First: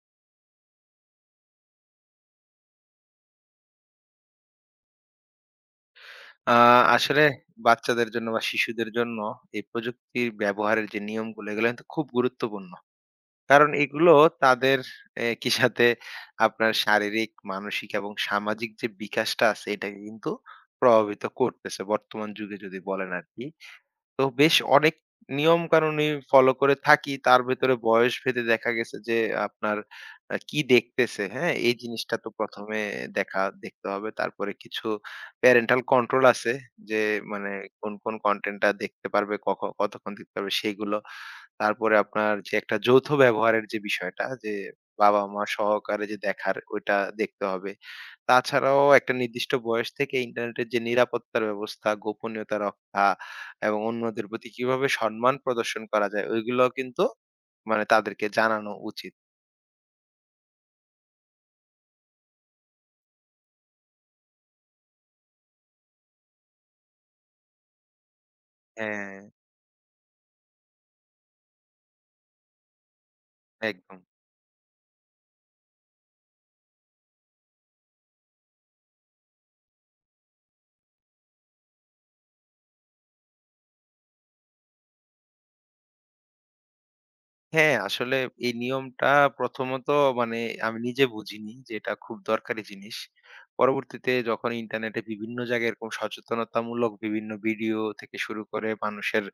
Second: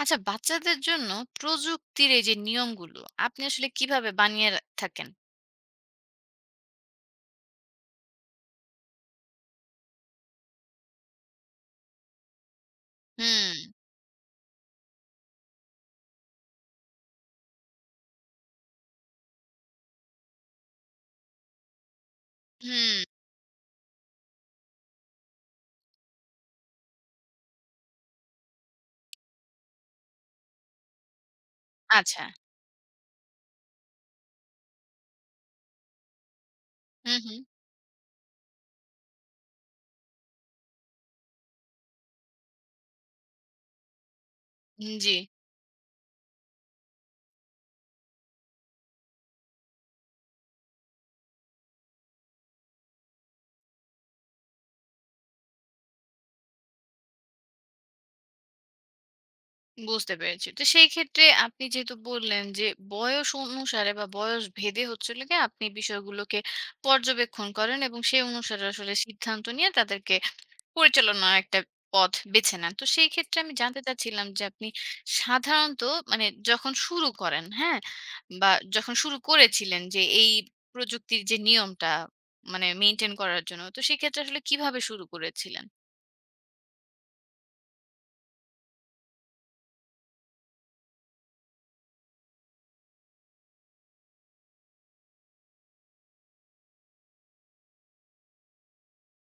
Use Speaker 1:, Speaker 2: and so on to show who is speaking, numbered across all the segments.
Speaker 1: আচ্ছা, বাচ্চাদের জন্য প্রযুক্তির এই যে নিয়মগুলো আপনি আসলে কিভাবে বানিয়ে থাকেন?
Speaker 2: আ আসলে বাচ্চাদের জন্য বা শিশুদের জন্য এই প্রযুক্তির ব্যবহারের যে নিয়মগুলো এগুলো কিন্তু খুব গুরুত্বপূর্ণ। কারণ
Speaker 1: হুম।
Speaker 2: এগুলো তাদের একই সাথে আপনার শারীরিক, মানসিক এবং সামাজিক যে বিকাশটা আছে এটাকে কিন্তু প্রভাবিত করতেছে বর্তমান যুগে যদি
Speaker 1: হুম।
Speaker 2: বলেন আরকি। তো বেশ অনেক নিয়মকানুনই ফলো করে থাকি। তার ভেতরে বয়স ভেদে দেখা গেছে যে আপনার কি দেখতেছে, হ্যাঁ? এই জিনিসটা
Speaker 1: আচ্ছা।
Speaker 2: তো ১ম এ দেখতে হবে। তারপরে কিছু প্যারেন্টাল কন্ট্রোল আছে যে
Speaker 1: হুম। হুম।
Speaker 2: মানে কোন, কোন কনটেন্টটা দেখতে পারবে, কতক্ষণ দেখতে পারবে সেগুলো। তারপরে আপনার যে একটা যৌথ ব্যবহারের যে বিষয়টা যে
Speaker 1: জি।
Speaker 2: বাবা-মা সহকারে যে দেখার ওইটা দেখতে হবে। তাছাড়াও একটা নির্দিষ্ট বয়স থেকে ইন্টারনেটের যে নিরাপত্তার ব্যবস্থা, গোপনীয়তা রক্ষা এবং অন্যদের প্রতি কিভাবে সম্মান প্রদর্শন করা যায় ওইগুলো কিন্তু মানে তাদেরকে জানানো উচিত।
Speaker 1: বুঝতে পেরেছি, তো সেই ক্ষেত্রে আপনি যেহেতু বললেন যে বয়স অনুসারে বা বয়স ভেদে হচ্ছে গিয়ে আপনি বিষয়গুলোকে পর্যবেক্ষণ করেন এবং সেই অনুসারে আসলে
Speaker 2: হ্যাঁ,
Speaker 1: সিদ্ধান্ত নিয়ে তাদেরকে পরিচালনার একটা পথ বেছে নেন। তো সেই ক্ষেত্রে আমি জানতে
Speaker 2: একদম।
Speaker 1: চাচ্ছিলাম যে আপনি সাধারণত মানে যখন শুরু করেন, হ্যাঁ? বা যখন শুরু করেছিলেন যে এই প্রযুক্তির যে নিয়মটা মানে মেইনটেইন করার জন্য, তো সেক্ষেত্রে আসলে কিভাবে শুরু করেছিলেন?
Speaker 2: হ্যাঁ, আসলে এই নিয়মটা প্রথমত মানে আমি নিজে বুঝিনি যে এটা খুব দরকারি জিনিস। পরবর্তীতে যখন ইন্টারনেটে বিভিন্ন জায়গায় এরকম সচেতনতামূলক বিভিন্ন ভিডিও থেকে শুরু করে মানুষের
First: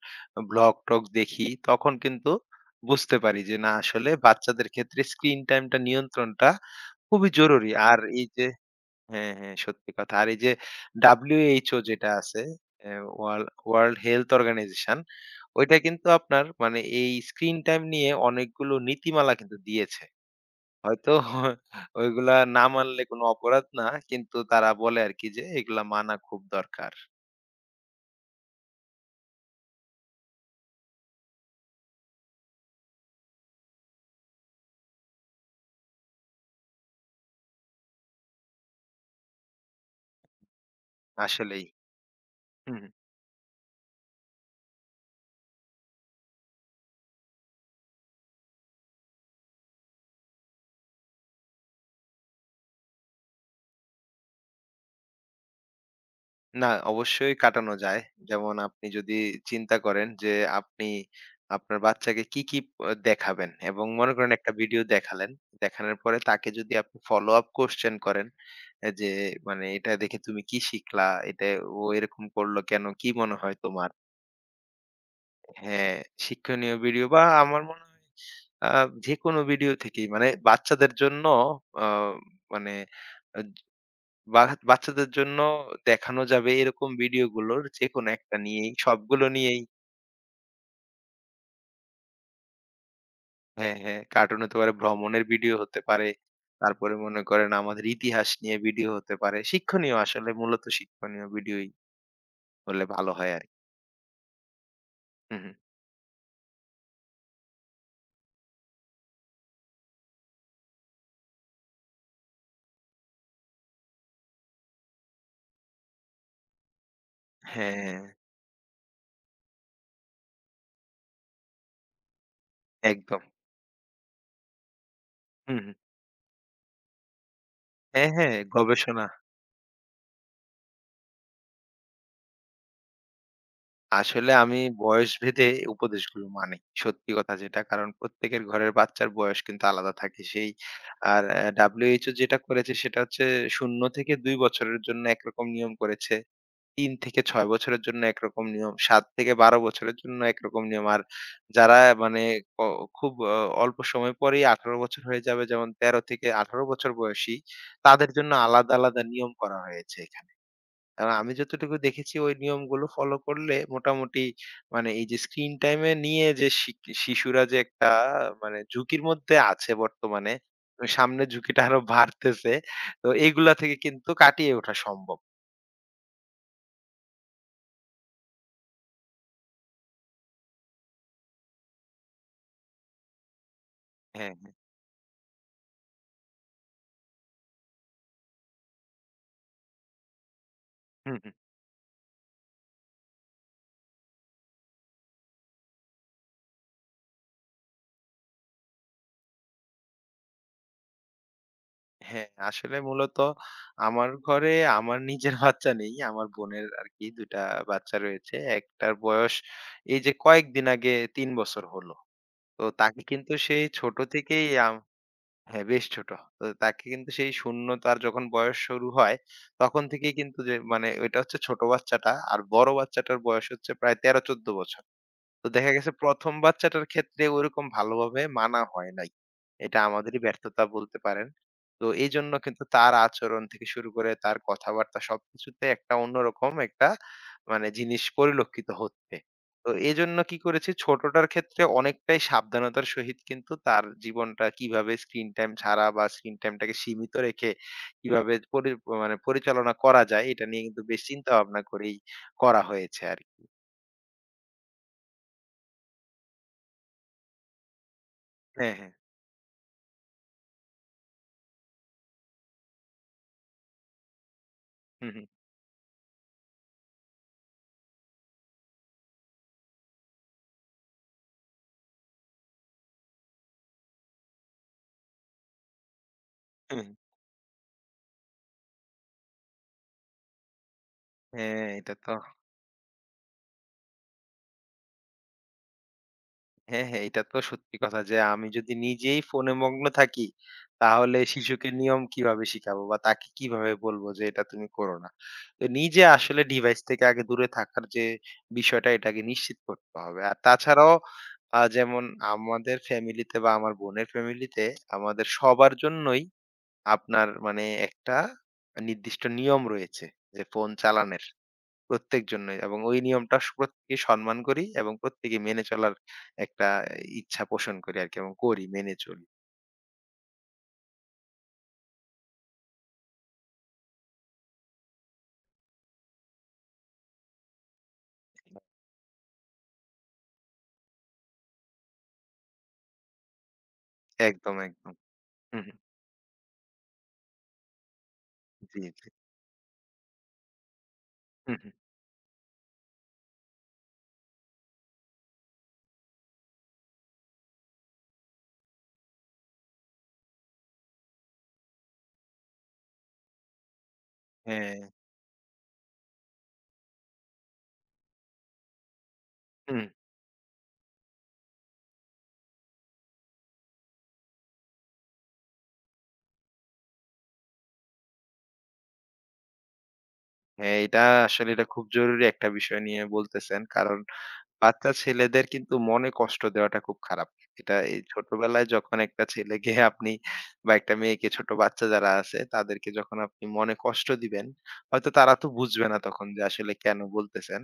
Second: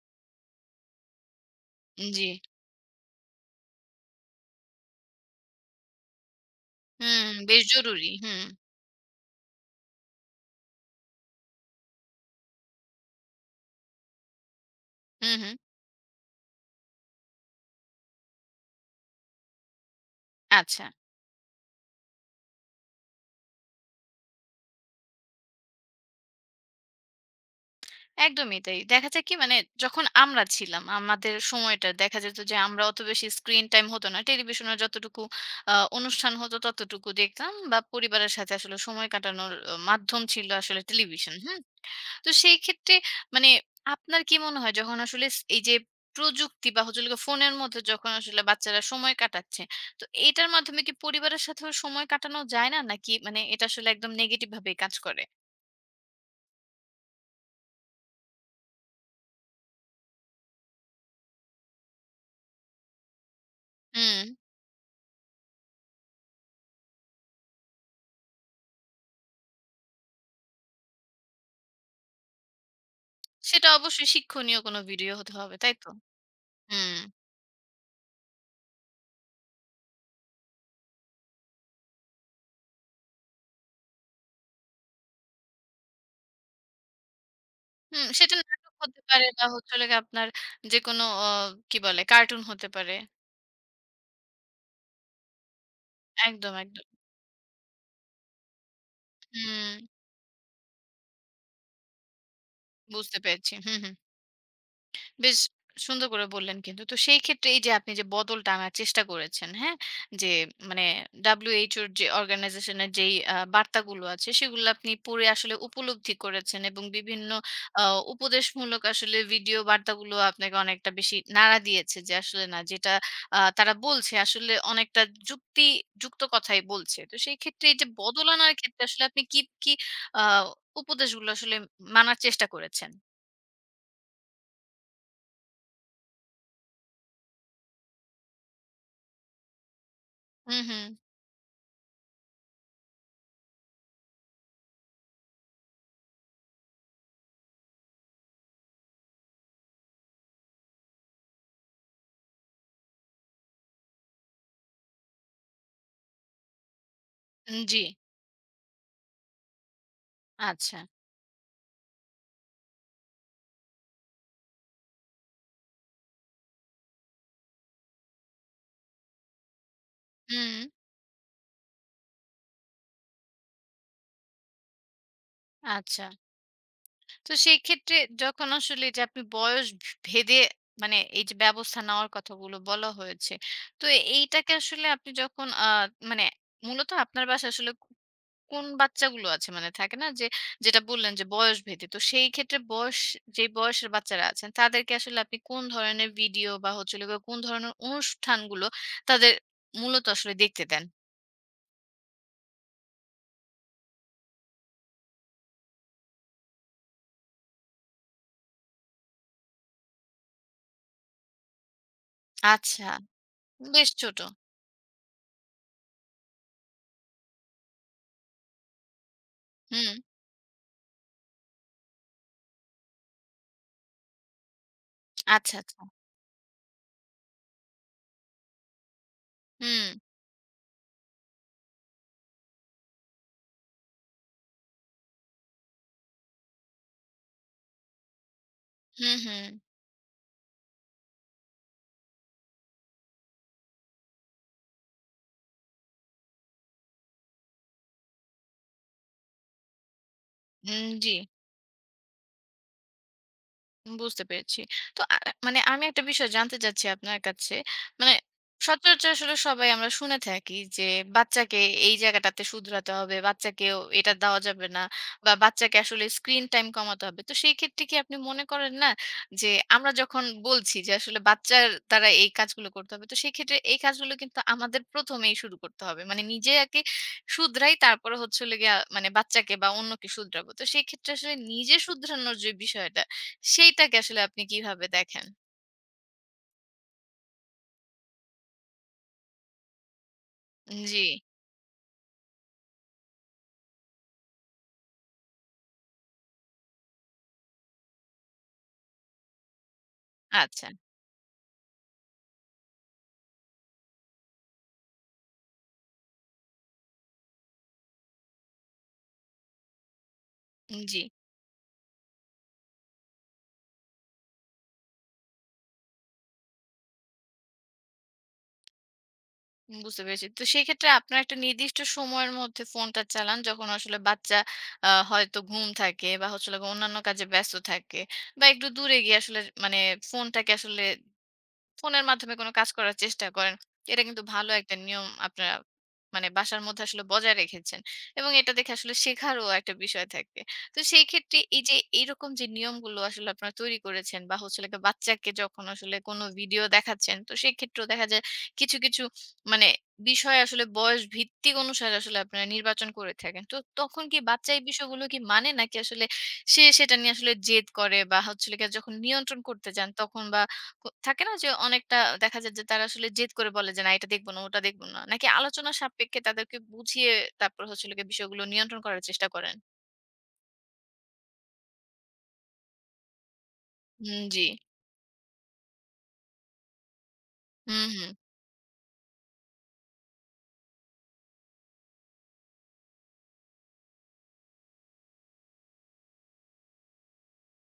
Speaker 2: ব্লগ-টগ দেখি তখন
Speaker 1: জি।
Speaker 2: কিন্তু বুঝতে পারি যে না আসলে বাচ্চাদের ক্ষেত্রে স্ক্রিন টাইমটা নিয়ন্ত্রণটা খুবই
Speaker 1: হুম, বেশ
Speaker 2: জরুরি। আর
Speaker 1: জরুরি।
Speaker 2: এই
Speaker 1: হুম,
Speaker 2: যে হ্যাঁ, হ্যাঁ, সত্যি কথা। আর এই যে WHO যেটা আছে এ ওয়ার্ল্ড হেলথ অর্গানাইজেশন
Speaker 1: হুম, হুম।
Speaker 2: ওইটা কিন্তু আপনার মানে এই স্ক্রিন টাইম নিয়ে অনেকগুলো নীতিমালা কিন্তু দিয়েছে।
Speaker 1: আচ্ছা।
Speaker 2: হয়তো ওইগুলা না মানলে কোনো অপরাধ না। কিন্তু তারা বলে আরকি যে এগুলা মানা খুব দরকার।
Speaker 1: একদমই তাই। দেখা যায় কি, মানে যখন আমরা ছিলাম, আমাদের সময়টা দেখা যেত যে আমরা অত বেশি স্ক্রিন টাইম হতো না। টেলিভিশনে যতটুকু আ অনুষ্ঠান হতো ততটুকু দেখতাম বা পরিবারের সাথে আসলে সময় কাটানোর মাধ্যম ছিল আসলে টেলিভিশন, হুম?
Speaker 2: আসলেই।
Speaker 1: তো সেই
Speaker 2: হুম।
Speaker 1: ক্ষেত্রে মানে আপনার কি মনে হয় যখন আসলে এই যে প্রযুক্তি বা হচ্ছে হলো গিয়ে ফোনের মধ্যে যখন আসলে বাচ্চারা সময় কাটাচ্ছে, তো এটার মাধ্যমে কি পরিবারের সাথেও সময় কাটানো যায় না? নাকি মানে এটা আসলে একদম নেগেটিভ ভাবেই কাজ করে?
Speaker 2: না, অবশ্যই কাটানো যায়। যেমন আপনি যদি চিন্তা করেন যে আপনি আপনার বাচ্চাকে কি, কি দেখাবেন এবং মনে
Speaker 1: হুম।
Speaker 2: করেন একটা ভিডিও দেখালেন। দেখানোর পরে তাকে যদি আপনি follow up question করেন যে মানে এটা দেখে তুমি কি শিখলা? এটা ও এরকম করলো কেন? কি মনে হয়
Speaker 1: সেটা
Speaker 2: তোমার?
Speaker 1: অবশ্যই শিক্ষণীয় কোনো ভিডিও হতে হবে, তাই তো?
Speaker 2: হ্যাঁ, শিক্ষণীয়
Speaker 1: হুম,
Speaker 2: ভিডিও বা আমার মনে হয় আ যেকোনো ভিডিও থেকেই মানে বাচ্চাদের জন্য আ মানে বা বাচ্চাদের জন্য দেখানো যাবে এরকম ভিডিওগুলোর
Speaker 1: হুম,
Speaker 2: যেকোনো
Speaker 1: সেটা
Speaker 2: একটা নিয়েই
Speaker 1: নাটক হতে পারে
Speaker 2: সবগুলো
Speaker 1: বা
Speaker 2: নিয়েই
Speaker 1: হচ্ছে হলো গিয়ে আপনার যেকোনো কি বলে, কার্টুন হতে পারে।
Speaker 2: হ্যাঁ, হ্যাঁ। কার্টুন হতে পারে, ভ্রমণের ভিডিও হতে পারে।
Speaker 1: একদম, একদম।
Speaker 2: তারপরে মনে করেন আমাদের ইতিহাস নিয়ে ভিডিও হতে পারে।
Speaker 1: হুম,
Speaker 2: শিক্ষণীয় আসলে মূলত শিক্ষণীয় ভিডিওই হলে ভালো
Speaker 1: বুঝতে
Speaker 2: হয়
Speaker 1: পেরেছি।
Speaker 2: আরকি।
Speaker 1: হুম, হুম।
Speaker 2: হু,
Speaker 1: বেশ
Speaker 2: হু।
Speaker 1: সুন্দর করে বললেন কিন্তু। তো সেই ক্ষেত্রে এই যে আপনি যে বদলটা আনার চেষ্টা করেছেন, হ্যাঁ? যে মানে WHO র যে অর্গানাইজেশন এর যেই বার্তাগুলো আছে সেগুলো আপনি পড়ে আসলে উপলব্ধি করেছেন এবং বিভিন্ন আ
Speaker 2: হ্যাঁ,
Speaker 1: উপদেশমূলক আসলে ভিডিও বার্তাগুলো আপনাকে অনেকটা বেশি নাড়া দিয়েছে যে আসলে না, যেটা
Speaker 2: একদম।
Speaker 1: তারা বলছে আসলে অনেকটা
Speaker 2: হু, হু।
Speaker 1: যুক্তিযুক্ত কথাই বলছে। তো সেই ক্ষেত্রে এই যে
Speaker 2: হ্যাঁ,
Speaker 1: বদল
Speaker 2: হ্যাঁ,
Speaker 1: আনার ক্ষেত্রে আসলে
Speaker 2: গবেষণা।
Speaker 1: আপনি কি, কি আ উপদেশগুলো আসলে মানার চেষ্টা করেছেন?
Speaker 2: আসলে আমি বয়স ভেদে উপদেশগুলো মানি। সত্যি কথা যেটা। কারণ প্রত্যেকের ঘরের বাচ্চার বয়স কিন্তু আলাদা থাকে। সেই
Speaker 1: হুম, হুম।
Speaker 2: আর WHO যেটা করেছে সেটা হচ্ছে ০ থেকে ২ বছরের জন্য একরকম নিয়ম করেছে। ৩ থেকে ৬ বছরের জন্য একরকম নিয়ম, ৭ থেকে ১২ বছরের জন্য একরকম নিয়ম। আর যারা মানে ক খুব অল্প সময় পরেই ১৮ বছর হয়ে যাবে যেমন ১৩ থেকে ১৮ বছর বয়সী,
Speaker 1: জি।
Speaker 2: তাদের জন্য আলাদা, আলাদা নিয়ম করা হয়েছে এখানে।
Speaker 1: আচ্ছা।
Speaker 2: আর আমি যতটুকু দেখেছি ওই নিয়মগুলো ফলো করলে মোটামুটি মানে এই যে স্ক্রিন টাইমে নিয়ে যে শিশুরা যে একটা মানে ঝুঁকির মধ্যে আছে বর্তমানে
Speaker 1: হুম,
Speaker 2: তো সামনে ঝুঁকিটা আরো বাড়তেছে তো এইগুলা থেকে কিন্তু কাটিয়ে ওঠা সম্ভব।
Speaker 1: আচ্ছা। তো সেই ক্ষেত্রে যখন আসলে এই যে আপনি বয়স ভেদে মানে এই যে ব্যবস্থা নেওয়ার কথাগুলো বলা হয়েছে। তো
Speaker 2: হ্যাঁ, হ্যাঁ।
Speaker 1: এইটাকে আসলে আপনি যখন মানে মূলত আপনার বাসায় আসলে কোন বাচ্চাগুলো আছে? মানে থাকে না যে যেটা বললেন
Speaker 2: হুম,
Speaker 1: যে
Speaker 2: হুম।
Speaker 1: বয়স ভেদে। তো সেই ক্ষেত্রে বয়স যেই বয়সের বাচ্চারা আছেন তাদেরকে আসলে আপনি কোন ধরনের ভিডিও বা হচ্ছে হলো গিয়ে কোন ধরনের অনুষ্ঠানগুলো তাদের মূলত আসলে দেখতে দেন?
Speaker 2: হ্যাঁ আসলে মূলত আমার ঘরে আমার নিজের বাচ্চা নেই, আমার বোনের আর কি দুইটা বাচ্চা রয়েছে। একটার বয়স এই যে কয়েকদিন আগে তিন বছর হলো, তো
Speaker 1: আচ্ছা,
Speaker 2: তাকে কিন্তু সেই
Speaker 1: বেশ
Speaker 2: ছোট
Speaker 1: ছোট।
Speaker 2: থেকেই হ্যাঁ, বেশ ছোট। তো তাকে কিন্তু সেই ০ তার যখন বয়স শুরু হয়, তখন
Speaker 1: হুম,
Speaker 2: থেকেই কিন্তু যে মানে ওইটা হচ্ছে ছোট বাচ্চাটা। আর বড় বাচ্চাটার বয়স হচ্ছে প্রায় ১৩-১৪ বছর। তো
Speaker 1: আচ্ছা,
Speaker 2: দেখা
Speaker 1: আচ্ছা।
Speaker 2: গেছে ১ম বাচ্চাটার ক্ষেত্রে ওরকম ভালোভাবে মানা হয় নাই। এটা
Speaker 1: হুম।
Speaker 2: আমাদেরই ব্যর্থতা বলতে পারেন। তো এজন্য কিন্তু তার আচরণ থেকে শুরু করে তার কথাবার্তা সবকিছুতে একটা অন্যরকম একটা মানে জিনিস পরিলক্ষিত
Speaker 1: হুম,
Speaker 2: হচ্ছে।
Speaker 1: হুম।
Speaker 2: তো এজন্য কি করেছি ছোটটার ক্ষেত্রে অনেকটাই সাবধানতার সহিত কিন্তু তার জীবনটা কিভাবে স্ক্রিন টাইম ছাড়া বা স্ক্রিন টাইমটাকে সীমিত রেখে কিভাবে মানে পরিচালনা করা যায় এটা নিয়ে কিন্তু
Speaker 1: হুম,
Speaker 2: বেশ
Speaker 1: জি।
Speaker 2: চিন্তা ভাবনা করেই করা হয়েছে আরকি।
Speaker 1: বুঝতে পেরেছি। তো মানে আমি একটা বিষয় জানতে চাচ্ছি আপনার কাছে। মানে
Speaker 2: হ্যাঁ, হ্যাঁ।
Speaker 1: সচরাচর আসলে সবাই আমরা শুনে থাকি যে বাচ্চাকে এই জায়গাটাতে শুধরাতে হবে, বাচ্চাকেও এটা দেওয়া যাবে না
Speaker 2: হু,
Speaker 1: বা বাচ্চাকে আসলে স্ক্রিন টাইম কমাতে হবে। তো সেই ক্ষেত্রে কি আপনি মনে করেন না যে আমরা যখন বলছি যে আসলে বাচ্চার দ্বারা এই কাজগুলো করতে হবে, তো সেক্ষেত্রে এই কাজগুলো কিন্তু আমাদের ১ম এই শুরু করতে হবে। মানে নিজে আগে
Speaker 2: হু।
Speaker 1: শুধরাই, তারপরে হচ্ছে হলো গিয়া মানে বাচ্চাকে বা অন্যকে শুধরাবো। তো সেই ক্ষেত্রে আসলে
Speaker 2: হ্যাঁ,
Speaker 1: নিজে
Speaker 2: এটা তো
Speaker 1: শুধরানোর যে বিষয়টা সেইটাকে আসলে আপনি কিভাবে দেখেন?
Speaker 2: হ্যাঁ, হ্যাঁ, এটা তো সত্যি কথা যে আমি যদি নিজেই ফোনে মগ্ন থাকি,
Speaker 1: জি,
Speaker 2: তাহলে শিশুকে নিয়ম কিভাবে শিখাবো বা তাকে কিভাবে বলবো যে এটা তুমি করো না। তো নিজে আসলে ডিভাইস থেকে আগে দূরে থাকার যে বিষয়টা এটাকে নিশ্চিত করতে হবে। আর
Speaker 1: আচ্ছা।
Speaker 2: তাছাড়াও যেমন আমাদের ফ্যামিলিতে বা আমার বোনের ফ্যামিলিতে আমাদের সবার জন্যই আপনার মানে একটা নির্দিষ্ট নিয়ম রয়েছে যে ফোন
Speaker 1: জি,
Speaker 2: চালানের। প্রত্যেক জন্যই এবং ওই নিয়মটা প্রত্যেকেই সম্মান করি এবং প্রত্যেকেই মেনে চলার একটা ইচ্ছা পোষণ করি আরকি এবং করি, মেনে চলি।
Speaker 1: বুঝতে পেরেছি। তো সেক্ষেত্রে আপনার একটা নির্দিষ্ট সময়ের মধ্যে ফোনটা চালান যখন আসলে বাচ্চা হয়তো ঘুম থাকে বা হচ্ছে হলো গিয়ে অন্যান্য কাজে ব্যস্ত থাকে বা একটু দূরে গিয়ে আসলে মানে ফোনটাকে আসলে ফোনের মাধ্যমে কোনো কাজ করার চেষ্টা করেন। এটা কিন্তু ভালো
Speaker 2: একদম,
Speaker 1: একটা
Speaker 2: একদম।
Speaker 1: নিয়ম আপনারা
Speaker 2: হুম, হুম।
Speaker 1: মানে বাসার মধ্যে আসলে বজায় রেখেছেন। এবং এটা দেখে
Speaker 2: জি,
Speaker 1: আসলে
Speaker 2: জি।
Speaker 1: শেখারও একটা বিষয় থাকে। তো সেই ক্ষেত্রে
Speaker 2: হুম,
Speaker 1: এই
Speaker 2: হুম।
Speaker 1: যে এইরকম যে নিয়মগুলো আসলে আপনারা তৈরি করেছেন বা হচ্ছে হলো গিয়ে বাচ্চাকে যখন আসলে কোনো ভিডিও দেখাচ্ছেন, তো সেক্ষেত্রেও দেখা যায় কিছু, কিছু মানে বিষয় আসলে বয়স ভিত্তিক অনুসারে আসলে আপনারা নির্বাচন করে থাকেন। তো তখন কি বাচ্চা এই
Speaker 2: হ্যাঁ,
Speaker 1: বিষয়গুলো কি মানে নাকি আসলে সে সেটা নিয়ে আসলে জেদ করে বা হচ্ছে হলো গিয়ে যখন নিয়ন্ত্রণ করতে
Speaker 2: হুম।
Speaker 1: যান তখন বা ক থাকে না যে অনেকটা দেখা যায় যে তারা আসলে জেদ করে বলে যে, "না এটা দেখব না, ওটা দেখব না।" নাকি আলোচনা সাপেক্ষে তাদেরকে বুঝিয়ে তারপর হচ্ছে হলো গিয়ে বিষয়গুলো নিয়ন্ত্রণ করার চেষ্টা করেন?
Speaker 2: হ্যাঁ, এটা আসলে এটা খুব জরুরি একটা বিষয় নিয়ে বলতেছেন। কারণ
Speaker 1: হুম, জি।
Speaker 2: বাচ্চা ছেলেদের কিন্তু মনে কষ্ট দেওয়াটা খুব খারাপ। এটা
Speaker 1: হুম,
Speaker 2: এই
Speaker 1: হুম।
Speaker 2: ছোটবেলায় যখন একটা ছেলেকে আপনি বা একটা মেয়েকে ছোট বাচ্চা যারা আছে তাদেরকে যখন আপনি মনে কষ্ট দিবেন, হয়তো তারা তো বুঝবে না তখন যে আসলে কেন বলতেছেন।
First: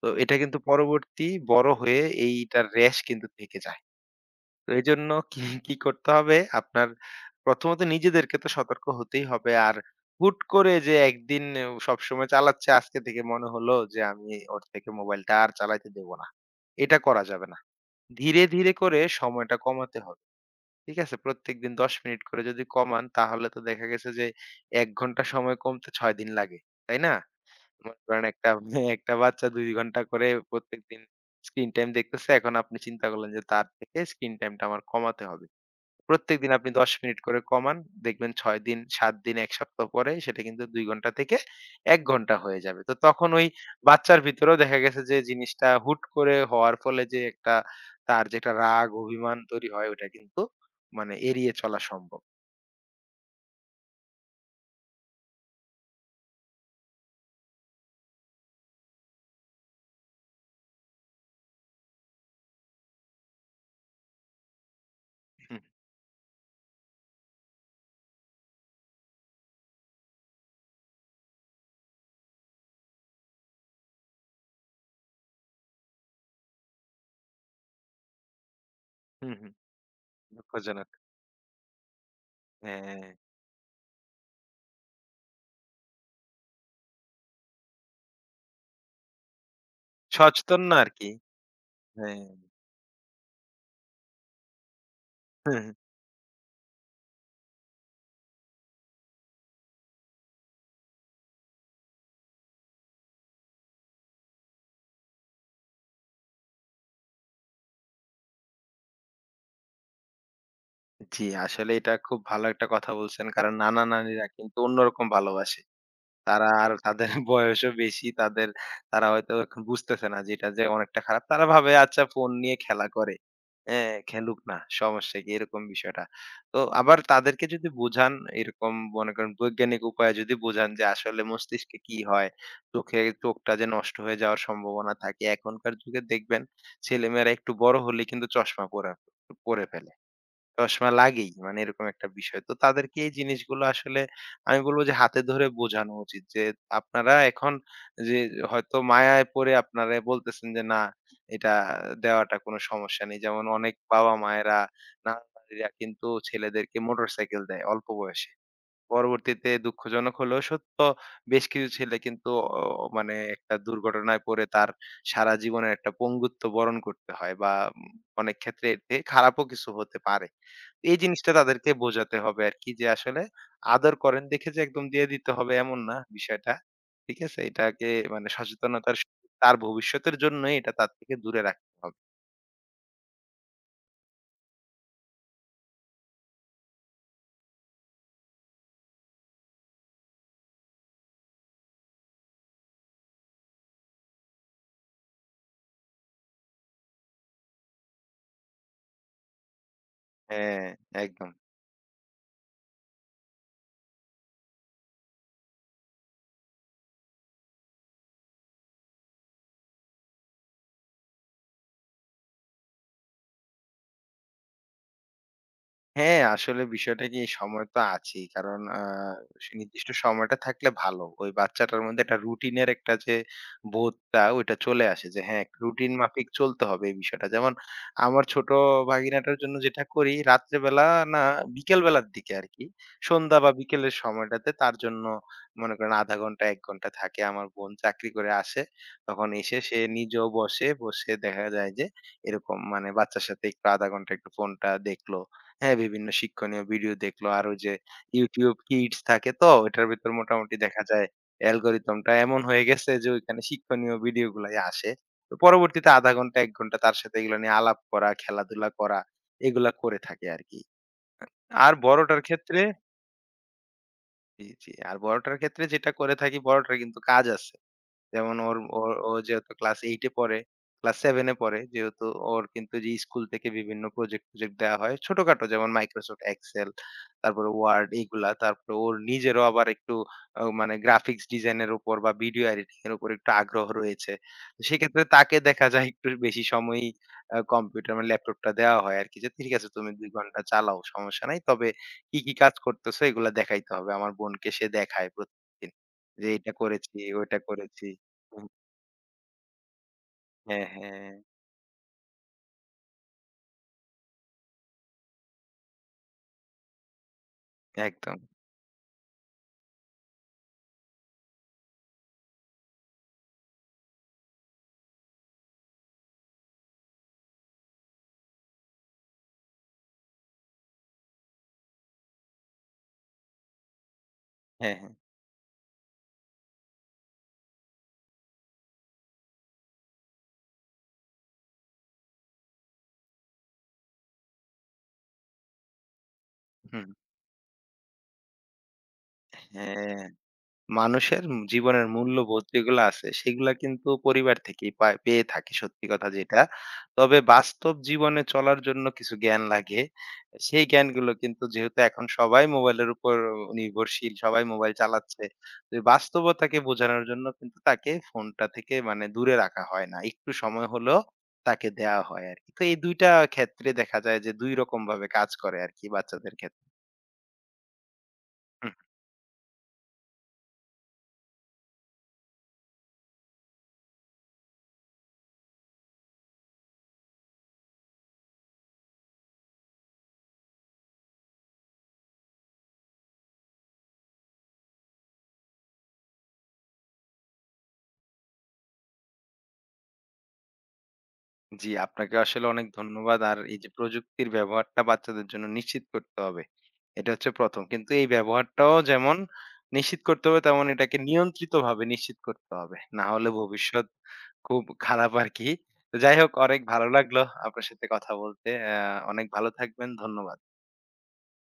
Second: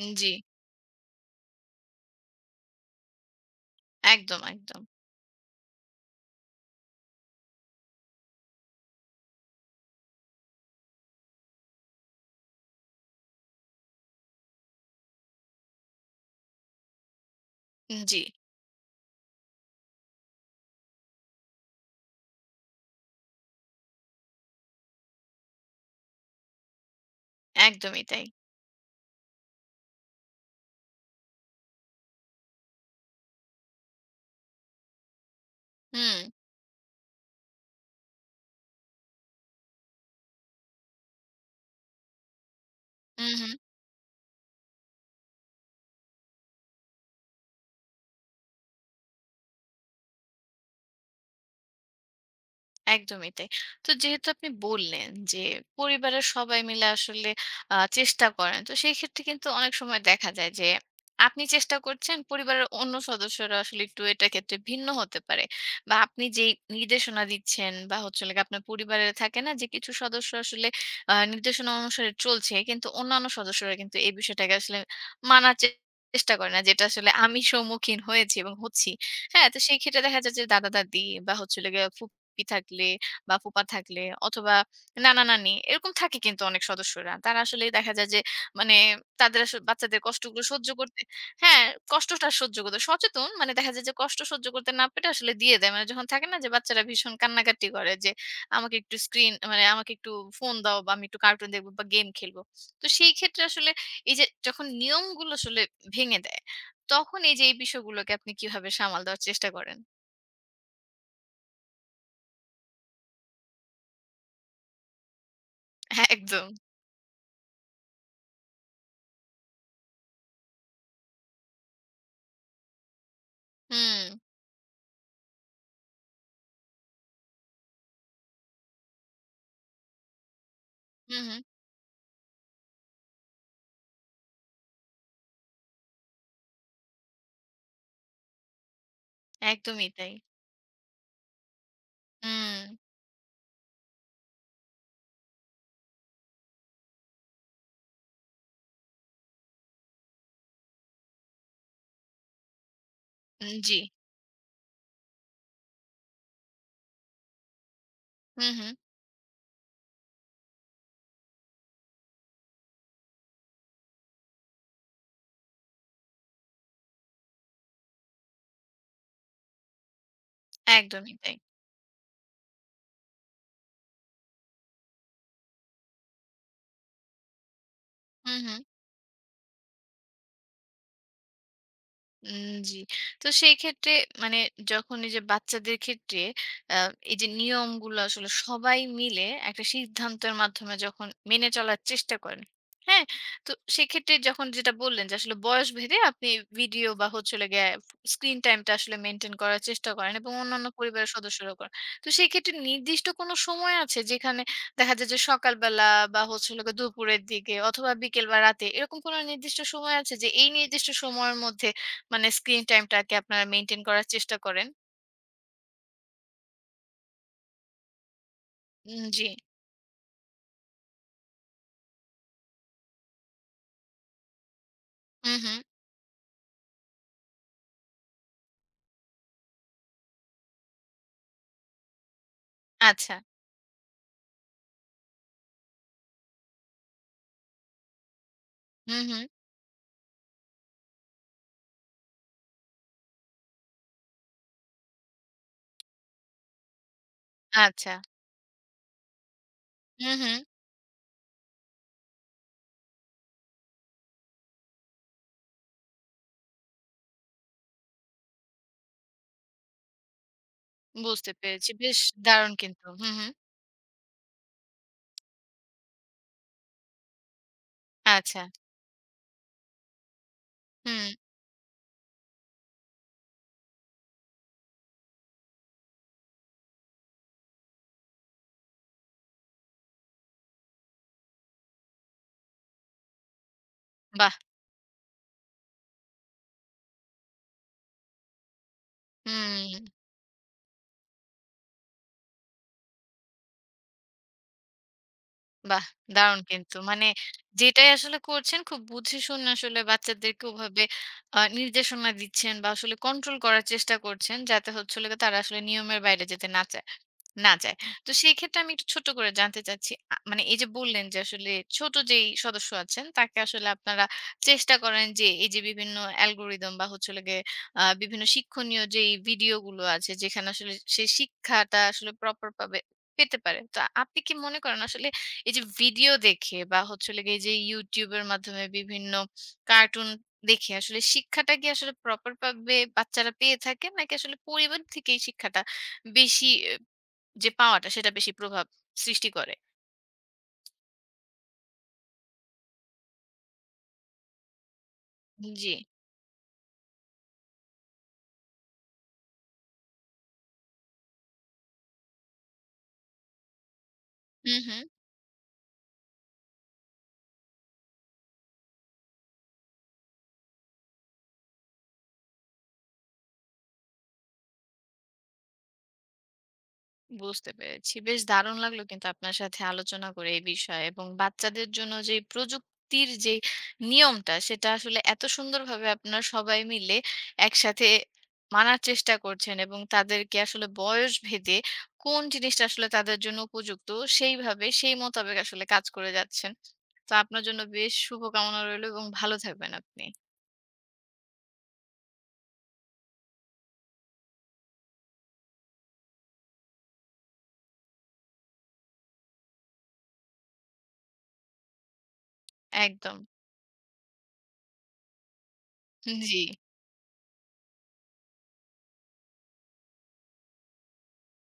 Speaker 2: তো
Speaker 1: জি।
Speaker 2: এটা কিন্তু পরবর্তী বড় হয়ে এইটার রেশ কিন্তু থেকে যায়।
Speaker 1: একদম,
Speaker 2: তো
Speaker 1: একদম।
Speaker 2: এজন্য কি, কি করতে হবে? আপনার প্রথমত নিজেদেরকে তো সতর্ক হতেই হবে। আর হুট করে যে একদিন ও সবসময় চালাচ্ছে আজকে থেকে মনে হলো যে আমি ওর থেকে মোবাইলটা আর চালাইতে দেব না। এটা করা যাবে না।
Speaker 1: জি,
Speaker 2: ধীরে, ধীরে করে সময়টা কমাতে হবে। ঠিক আছে? প্রত্যেকদিন ১০ মিনিট করে যদি কমান তাহলে তো দেখা গেছে যে ১ ঘন্টা সময় কমতে ৬ দিন লাগে। তাই না? মনে
Speaker 1: একদমই
Speaker 2: করেন
Speaker 1: তাই।
Speaker 2: একটা একটা বাচ্চা ২ ঘন্টা করে প্রত্যেকদিন স্ক্রিন টাইম দেখতেছে। এখন আপনি চিন্তা করলেন যে তার থেকে স্ক্রিন টাইমটা আমার কমাতে হবে।
Speaker 1: হুম।
Speaker 2: প্রত্যেকদিন আপনি ১০ মিনিট করে কমান। দেখবেন ৬ দিন, ৭ দিন, ১ সপ্তাহ পরে সেটা কিন্তু ২ ঘন্টা থেকে ১ ঘন্টা হয়ে যাবে। তো
Speaker 1: হু,
Speaker 2: তখন ওই
Speaker 1: হু।
Speaker 2: বাচ্চার ভিতরেও দেখা গেছে যে জিনিসটা হুট করে হওয়ার ফলে যে একটা তার যে একটা রাগ, অভিমান তৈরি হয় ওটা কিন্তু মানে এড়িয়ে চলা সম্ভব।
Speaker 1: একদমই তাই। তো যেহেতু আপনি বললেন যে পরিবারের সবাই মিলে আসলে চেষ্টা করেন। তো সেই ক্ষেত্রে কিন্তু অনেক সময় দেখা যায় যে আপনি চেষ্টা করছেন পরিবারের অন্য সদস্যরা আসলে একটু এটার ক্ষেত্রে ভিন্ন হতে পারে।
Speaker 2: হুম,
Speaker 1: বা আপনি যেই নির্দেশনা দিচ্ছেন বা হচ্ছে হলো গিয়ে আপনার পরিবারে থাকে না যে কিছু সদস্য আসলে নির্দেশনা অনুসারে চলছে। কিন্তু অন্যান্য সদস্যরা কিন্তু এই বিষয়টাকে আসলে মানার চেষ্টা করে না। যেটা আসলে আমি সম্মুখীন হয়েছি এবং হচ্ছি।
Speaker 2: হুম,
Speaker 1: হ্যাঁ?
Speaker 2: হুম।
Speaker 1: তো সেই ক্ষেত্রে দেখা যায় যে
Speaker 2: দুঃখজনক।
Speaker 1: দাদা-দাদি বা হচ্ছে হলো গিয়ে ফুপি থাকলে
Speaker 2: হ্যাঁ,
Speaker 1: বা ফুপা থাকলে অথবা নানা-নানি এরকম থাকে কিন্তু অনেক সদস্যরা। তারা আসলেই দেখা যায় যে মানে তাদের আসলে বাচ্চাদের কষ্টগুলো
Speaker 2: সচেতন
Speaker 1: সহ্য
Speaker 2: না
Speaker 1: করতে
Speaker 2: আরকি।
Speaker 1: হ্যাঁ,
Speaker 2: হ্যাঁ।
Speaker 1: কষ্টটা সহ্য করতে সচেতন মানে দেখা যায় যে কষ্ট সহ্য করতে না পেরে আসলে দিয়ে দেয়। মানে যখন থাকে না যে বাচ্চারা ভীষণ কান্নাকাটি করে যে আমাকে একটু স্ক্রিন মানে আমাকে একটু ফোন দাও বা আমি একটু কার্টুন দেখব বা গেম খেলব। তো সেই ক্ষেত্রে আসলে এই যে যখন নিয়মগুলো আসলে ভেঙে দেয়, তখন এই যে এই বিষয়গুলোকে আপনি কিভাবে সামাল দেওয়ার চেষ্টা করেন?
Speaker 2: জি, আসলে এটা খুব ভালো একটা কথা বলছেন। কারণ নানা-নানিরা কিন্তু অন্যরকম ভালোবাসে।
Speaker 1: হ্যাঁ, একদম।
Speaker 2: তারা আর তাদের বয়সও বেশি। তাদের তারা হয়তো এখন বুঝতেছে না যেটা যে এটা যে অনেকটা খারাপ। তারা ভাবে আচ্ছা ফোন নিয়ে খেলা করে। হ্যাঁ,
Speaker 1: হুম।
Speaker 2: খেলুক না। সমস্যা কি? এরকম বিষয়টা। তো আবার তাদেরকে যদি বোঝান এরকম মনে করেন বৈজ্ঞানিক উপায়ে যদি বোঝান যে
Speaker 1: হু,
Speaker 2: আসলে
Speaker 1: হু।
Speaker 2: মস্তিষ্কে কি হয়, চোখে চোখটা যে নষ্ট হয়ে যাওয়ার সম্ভাবনা থাকে। এখনকার যুগে দেখবেন ছেলেমেয়েরা একটু বড় হলেই কিন্তু চশমা পরে
Speaker 1: একদমই
Speaker 2: ফেলে।
Speaker 1: তাই।
Speaker 2: চশমা লাগেই। মানে এরকম একটা বিষয়। তো
Speaker 1: হুম,
Speaker 2: তাদেরকে এই জিনিসগুলো আসলে আমি বলব যে হাতে ধরে বোঝানো উচিত যে, আপনারা এখন যে হয়তো মায়ায় পড়ে আপনারা বলতেছেন যে, না এটা দেওয়াটা কোনো সমস্যা নেই। যেমন
Speaker 1: হুম,
Speaker 2: অনেক
Speaker 1: জি।
Speaker 2: বাবা-মায়েরা, নানা-নানিরা কিন্তু ছেলেদেরকে মোটরসাইকেল দেয় অল্প বয়সে।
Speaker 1: হু, হু।
Speaker 2: পরবর্তীতে দুঃখজনক হলেও সত্য বেশ কিছু ছেলে কিন্তু অ মানে একটা দুর্ঘটনায় পড়ে তার সারা জীবনের একটা পঙ্গুত্ব বরণ করতে হয় বা উম অনেক ক্ষেত্রে এতে খারাপও কিছু হতে পারে। এই
Speaker 1: একদমই
Speaker 2: জিনিসটা
Speaker 1: তাই।
Speaker 2: তাদেরকে বোঝাতে হবে আরকি যে আসলে আদর করেন দেখে যে একদম দিয়ে দিতে হবে এমন না বিষয়টা। ঠিক আছে? এটাকে মানে
Speaker 1: হু, হু।
Speaker 2: সচেতনতার তার ভবিষ্যতের জন্যই এটা তার থেকে দূরে রাখতে হবে।
Speaker 1: জি। তো সেই ক্ষেত্রে মানে যখন এই যে বাচ্চাদের ক্ষেত্রে আ এই যে নিয়মগুলো আসলে সবাই মিলে একটা সিদ্ধান্তের মাধ্যমে যখন মেনে চলার চেষ্টা করেন, হ্যাঁ? তো সেক্ষেত্রে যখন যেটা বললেন যে আসলে বয়স ভেদে আপনি ভিডিও বা হচ্ছে হলো গিয়ে স্ক্রিন টাইমটা আসলে মেইনটেইন করার চেষ্টা করেন এবং
Speaker 2: হ্যাঁ,
Speaker 1: অন্যান্য পরিবারের
Speaker 2: একদম।
Speaker 1: সদস্যরাও করেন। তো সেক্ষেত্রে নির্দিষ্ট কোনো সময় আছে যেখানে দেখা যায় যে সকালবেলা বা হচ্ছে হলো গিয়ে দুপুরের দিকে অথবা বিকেল বা রাতে এরকম কোনো নির্দিষ্ট সময় আছে যে এই নির্দিষ্ট সময়ের মধ্যে মানে স্ক্রিন টাইমটাকে আপনারা মেইনটেইন করার চেষ্টা করেন।
Speaker 2: হ্যাঁ, আসলে বিষয়টা কি সময় তো আছেই। কারণ
Speaker 1: জি।
Speaker 2: সে নির্দিষ্ট সময়টা থাকলে ভালো। ওই বাচ্চাটার মধ্যে একটা রুটিনের একটা যে বোধটা ওইটা চলে আসে যে
Speaker 1: হুম,
Speaker 2: হ্যাঁ,
Speaker 1: হুম।
Speaker 2: রুটিন মাফিক চলতে হবে এই বিষয়টা। যেমন আমার ছোট ভাগিনাটার জন্য যেটা করি রাত্রে বেলা না বিকেল বেলার দিকে আরকি।
Speaker 1: আচ্ছা।
Speaker 2: সন্ধ্যা বা বিকেলের সময়টাতে তার জন্য মনে করেন ০.৫ ঘন্টা ১ ঘন্টা থাকে। আমার বোন চাকরি করে আসে।
Speaker 1: হুম, হুম।
Speaker 2: তখন এসে সে নিজেও বসে, বসে দেখা যায় যে এরকম মানে বাচ্চার সাথে একটু ০.৫ ঘন্টা একটু ফোনটা দেখলো। হ্যাঁ, বিভিন্ন শিক্ষণীয় ভিডিও দেখলো। আর ওই যে
Speaker 1: আচ্ছা।
Speaker 2: YouTube Kids থাকে তো ওটার ভেতর
Speaker 1: হুম, হুম।
Speaker 2: মোটামুটি দেখা যায় অ্যালগরিদমটা এমন হয়ে গেছে যে ওইখানে শিক্ষণীয় ভিডিও গুলাই আসে। তো পরবর্তীতে ০.৫ ঘন্টা ১ ঘন্টা তার সাথে এগুলো নিয়ে আলাপ করা, খেলাধুলা করা এগুলা করে থাকি আরকি।
Speaker 1: বুঝতে পেরেছি।
Speaker 2: আর
Speaker 1: বেশ
Speaker 2: বড়টার
Speaker 1: দারুণ
Speaker 2: ক্ষেত্রে
Speaker 1: কিন্তু। হুম, হুম।
Speaker 2: জি, জি। আর বড়টার ক্ষেত্রে যেটা করে থাকি বড়টার কিন্তু কাজ আছে। যেমন
Speaker 1: আচ্ছা।
Speaker 2: ওর ওর ও যেহেতু ক্লাস 8 এ পড়ে, ক্লাস
Speaker 1: হুম।
Speaker 2: 7 এ পড়ে। যেহেতু ওর কিন্তু যে স্কুল থেকে বিভিন্ন প্রজেক্ট টজেক্ট দেয়া হয়। ছোটখাটো যেমন Microsoft Excel, তারপরে Word এগুলা। তারপরে ওর নিজেরও আবার একটু মানে গ্রাফিক্স ডিজাইন এর উপর বা ভিডিও এডিটিং এর উপর একটু আগ্রহ রয়েছে।
Speaker 1: বাহ!
Speaker 2: তো সেক্ষেত্রে তাকে দেখা যায় একটু বেশি সময়ই কম্পিউটার মানে ল্যাপটপটা দেওয়া হয় আরকি। যে ঠিক আছে
Speaker 1: হুম।
Speaker 2: তুমি ২ ঘন্টা চালাও সমস্যা নাই। তবে কি, কি কাজ করতেছো এগুলা দেখাইতে হবে। আমার বোনকে সে দেখায় প্রতিদিন।
Speaker 1: বাহ!
Speaker 2: যে
Speaker 1: দারুণ
Speaker 2: এটা
Speaker 1: কিন্তু।
Speaker 2: করেছি,
Speaker 1: মানে
Speaker 2: ওইটা করেছি।
Speaker 1: যেটাই আসলে
Speaker 2: হুম,
Speaker 1: করছেন খুব বুঝে শুনে আসলে বাচ্চাদেরকে
Speaker 2: হ্যাঁ,
Speaker 1: ওভাবে
Speaker 2: হ্যাঁ,
Speaker 1: নির্দেশনা দিচ্ছেন বা আসলে কন্ট্রোল করার চেষ্টা করছেন। যাতে হচ্ছে হলো গিয়ে তারা আসলে নিয়মের বাইরে যেতে না চায়। না যায়। তো
Speaker 2: একদম।
Speaker 1: সেই ক্ষেত্রে আমি একটু ছোট করে জানতে চাচ্ছি, মানে এই যে বললেন যে আসলে ছোট যেই সদস্য আছেন তাকে আসলে আপনারা চেষ্টা করেন যে এই যে বিভিন্ন অ্যালগরিদম বা হচ্ছে হলো গিয়ে বিভিন্ন শিক্ষণীয় যেই ভিডিওগুলো আছে যেখানে আসলে সে শিক্ষাটা আসলে প্রপার ভাবে পেতে পারে। তো আপনি কি মনে
Speaker 2: হ্যাঁ,
Speaker 1: করেন
Speaker 2: হ্যাঁ।
Speaker 1: আসলে এই যে ভিডিও দেখে বা হচ্ছে হলো গিয়ে এই যে YouTube এর মাধ্যমে বিভিন্ন কার্টুন দেখে আসলে শিক্ষাটা কি আসলে প্রপার ভাবে বাচ্চারা পেয়ে থাকে? নাকি আসলে পরিবার থেকেই শিক্ষাটা বেশি
Speaker 2: হুম,
Speaker 1: যে পাওয়াটা সেটা বেশি প্রভাব সৃষ্টি করে।
Speaker 2: হ্যাঁ, মানুষের জীবনের মূল্যবোধ যেগুলো আছে সেগুলা কিন্তু পরিবার থেকেই পেয়ে থাকি
Speaker 1: জি।
Speaker 2: সত্যি কথা যেটা। তবে বাস্তব জীবনে চলার জন্য কিছু জ্ঞান লাগে। সেই জ্ঞানগুলো কিন্তু যেহেতু এখন সবাই মোবাইলের উপর নির্ভরশীল, সবাই
Speaker 1: হুম,
Speaker 2: মোবাইল
Speaker 1: হুম।
Speaker 2: চালাচ্ছে। তো এই বাস্তবতাকে বোঝানোর জন্য কিন্তু তাকে ফোনটা থেকে মানে দূরে রাখা হয় না। একটু সময় হলেও তাকে দেওয়া হয় আরকি। তো এই ২ টা ক্ষেত্রে দেখা যায় যে ২ রকম ভাবে কাজ করে আরকি বাচ্চাদের ক্ষেত্রে।
Speaker 1: বুঝতে পেরেছি। বেশ দারুণ লাগলো কিন্তু আপনার সাথে আলোচনা করে এই বিষয়ে, এবং বাচ্চাদের জন্য যে প্রযুক্তির যে নিয়মটা সেটা আসলে এত সুন্দরভাবে আপনারা সবাই মিলে একসাথে মানার চেষ্টা করছেন এবং তাদেরকে আসলে বয়স ভেদে কোন জিনিসটা আসলে তাদের জন্য উপযুক্ত সেইভাবে সেই মোতাবেক আসলে কাজ করে যাচ্ছেন। তো আপনার জন্য বেশ শুভকামনা রইলো এবং ভালো থাকবেন আপনি।
Speaker 2: জি, আপনাকে আসলে অনেক ধন্যবাদ। আর এই যে প্রযুক্তির ব্যবহারটা বাচ্চাদের জন্য নিশ্চিত করতে হবে। এটা হচ্ছে ১ম। কিন্তু এই ব্যবহারটাও যেমন নিশ্চিত করতে হবে তেমন এটাকে নিয়ন্ত্রিতভাবে নিশ্চিত করতে হবে। না
Speaker 1: একদম।
Speaker 2: হলে ভবিষ্যৎ খুব খারাপ আরকি। তো যাই হোক
Speaker 1: জি।
Speaker 2: অনেক ভালো লাগলো আপনার সাথে কথা বলতে। অনেক ভালো থাকবেন। ধন্যবাদ।